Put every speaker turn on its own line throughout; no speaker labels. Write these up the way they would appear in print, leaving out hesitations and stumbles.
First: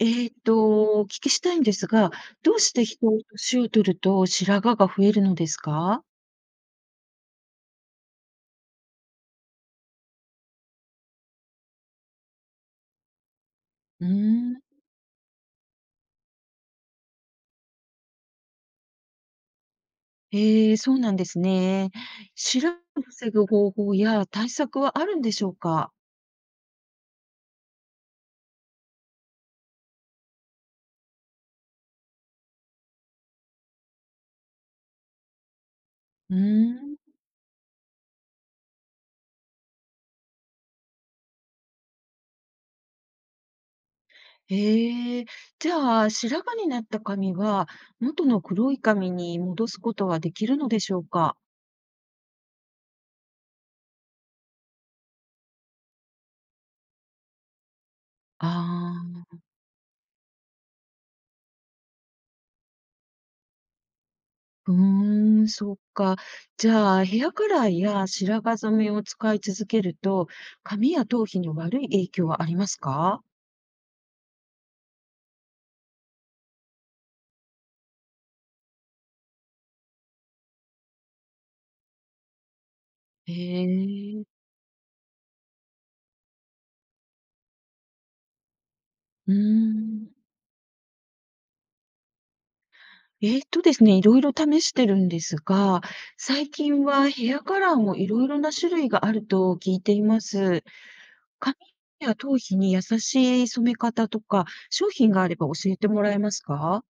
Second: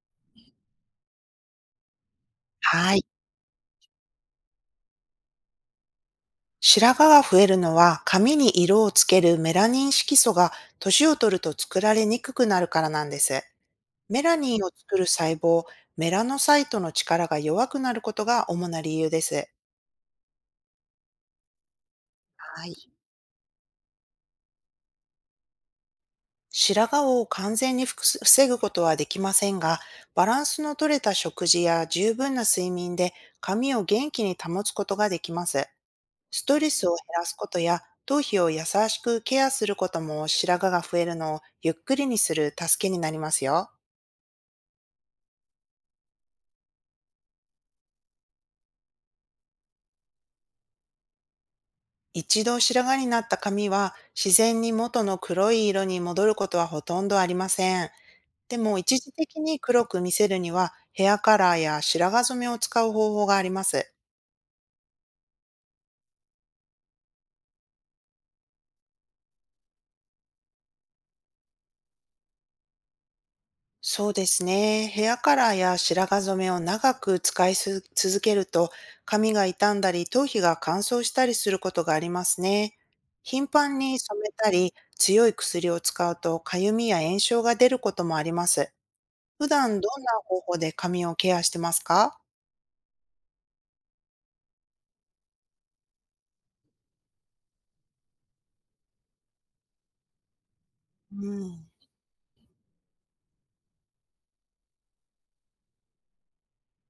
お聞きしたいんですが、どうして
はい。
人は年を取ると白髪が増えるのですか？
白髪が増えるのは髪に色をつけるメラニン色素が年を取ると作られにくくなるからなんです。
うー
メラニ
ん。
ンを作る細胞、メラノサイトの力が弱くなることが主な理由です。
えそうなんですね。
は
白
い。
髪を防ぐ方法や対策はあるんでしょうか？
白髪を完全に防ぐことはできませんが、バランスの取れた食事や十分な睡眠で髪を元気に保つことができます。
うー
ストレスを
ん。
減らすことや頭皮を優しくケアすることも白髪が増えるのをゆっくりにする助けになりますよ。
へー。じゃあ、白髪になった髪は、元の黒い髪に戻すことはできるのでしょうか？
一度白髪になった髪は自然に元の黒い色に戻ることはほとんどありません。でも
あ
一時
あー。
的に黒く見せるにはヘアカラーや白髪染めを使う方法があります。
うーん、そっか。じゃあ、ヘアカラーや白髪染めを使い続けると、髪や頭皮に悪い影響はありますか？
そうですね。ヘアカラーや白髪染めを長く使いす続けると、髪が傷んだり、頭皮が乾燥したりすることがありますね。
へ
頻繁に染
え。
めたり、強い薬を使うと、かゆみや炎症が出ることもあります。
うー
普段どん
ん。
な方法で髪をケアしてますか？
ですね、いろいろ試してるんですが、最近はヘアカラーもいろいろな種類があると聞いています。
う
髪
ん。
や頭皮に優しい染め方とか、商品があれば教えてもらえますか？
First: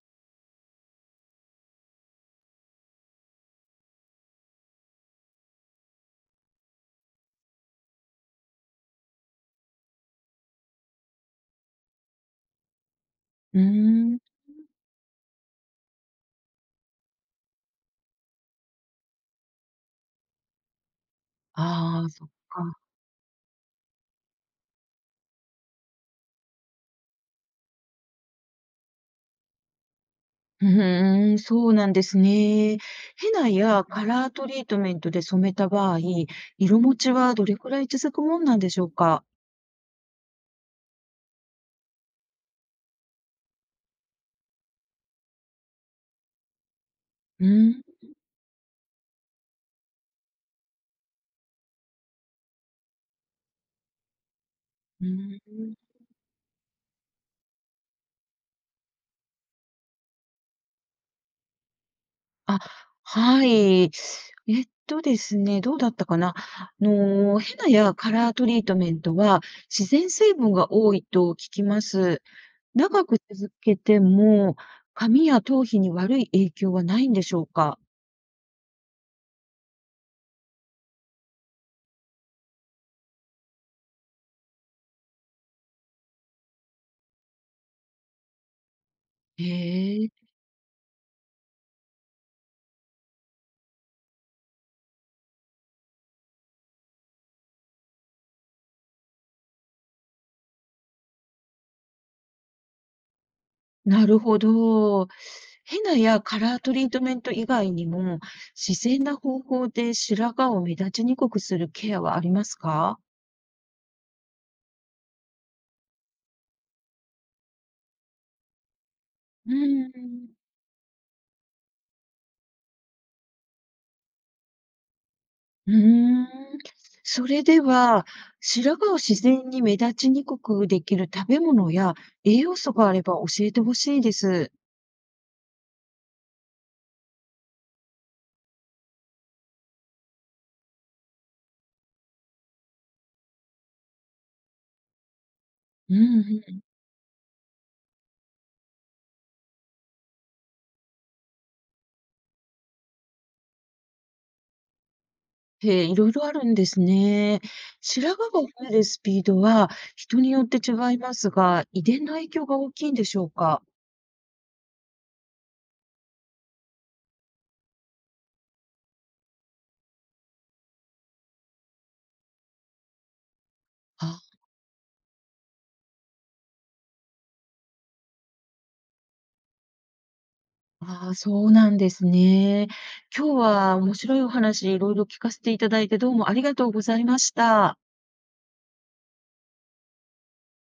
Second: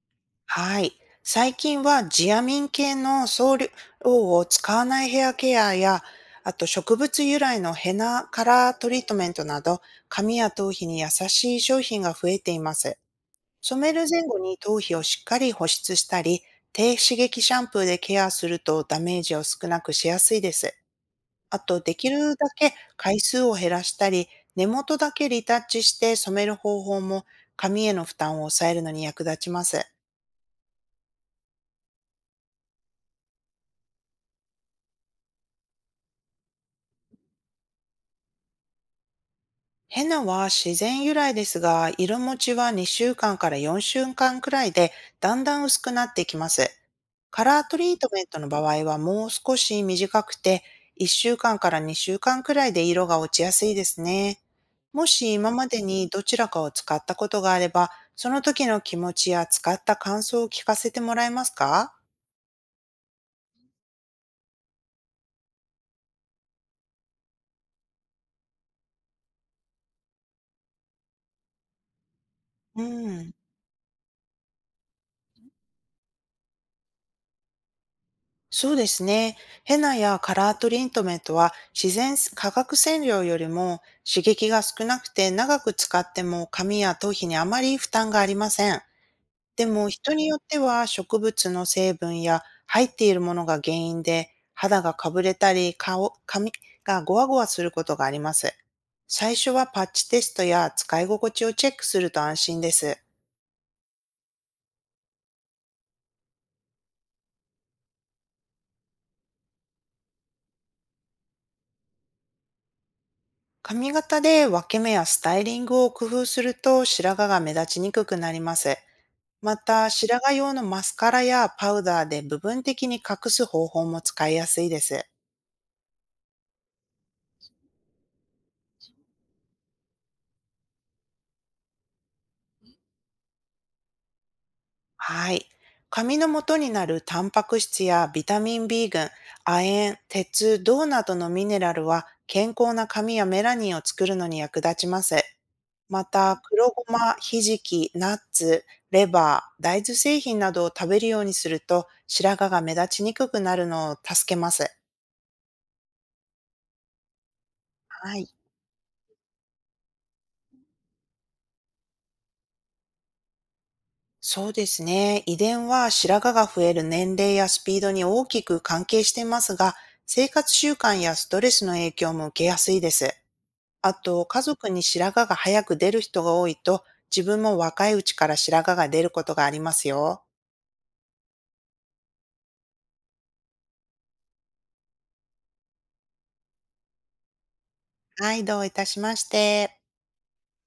はい。最近はジアミン系の総量を使わないヘアケアや、あと植物由来のヘナカラートリートメントなど、髪や頭皮に優しい商品が増えています。
うー
染める
ん。
前後に頭皮をしっかり保湿したり、低刺激シャンプーでケアするとダメージを少なくしやすいです。あと、で
ああ、
き
そっ
るだけ
か。
回数を減らしたり、根元だけリタッチして染める方法も髪への負担を抑えるのに役立ちます。
うーん、そうなんですね。ヘナやカラートリートメントで染めた場合、色持ちはどれくらい続くもんなんでしょうか？
ヘナは自然由来ですが、色持ちは2週間かんから4週間くらいで、だんだん薄くなってきます。カ
う
ラー
ー
ト
ん。
リートメントの場合はもう少し短くて、1週間かんから2週間くらいで色が落ちやすいですね。も
う
し
ー
今まで
ん。
にどちらかを使ったことがあれば、その時の気持ちや使った感想を聞かせてもらえますか？
あ、はい。えっとですね、どうだったかな。ヘナやカラートリートメントは自然成分が多いと聞きます。
う
長く
ん。
続けても、髪や頭皮に悪い影響はないんでしょうか？
そうですね。ヘナやカラートリートメントは自然化学染料よりも刺激が少なくて長く使っても髪や頭皮にあまり負担がありません。でも
へえ。
人によっては植物の成分や入っているものが原因で肌がかぶれたり顔、髪がゴワゴワすることがあります。最初はパッチテストや使い心地をチェックすると安心です。
なるほど。ヘナやカラートリートメント以外にも、自然な方法で白髪を目立ちにくくするケアはありますか？
髪型で分け目やスタイリングを工夫すると白髪が目立ちにくくなります。
う
また、
ー
白
ん。
髪用のマスカラやパウダーで部分的に隠す方法も使いやすいです。
うーん。それでは、白髪を自然に目立ちにくくできる食べ物や栄養素があれば教えてほしいです。
はい。髪の元になるタンパク質やビタミンB群、亜鉛、鉄、銅などのミネラルは健康な髪やメラニンを作るのに役立ちます。
う
また、
んうん。
黒ごま、ひじき、ナッツ、レバー、大豆製品などを食べるようにすると白髪が目立ちにくくなるのを助けます。
へえ、いろいろあるんですね。白
は
髪
い。
が増えるスピードは人によって違いますが、遺伝の影響が大きいんでしょうか？
そうですね。遺伝は白髪が増える年齢やスピードに大きく関係していますが、生活習慣やストレスの影響も受けやすいです。あと、
あ。
家族に白髪が早く出る人が多いと、自分も若いうちから白髪が出ることがありますよ。
ああ、そうなんですね。今日は面白いお話いろいろ聞かせていただいてどうもありがとうございました。
はい、どういたしまして。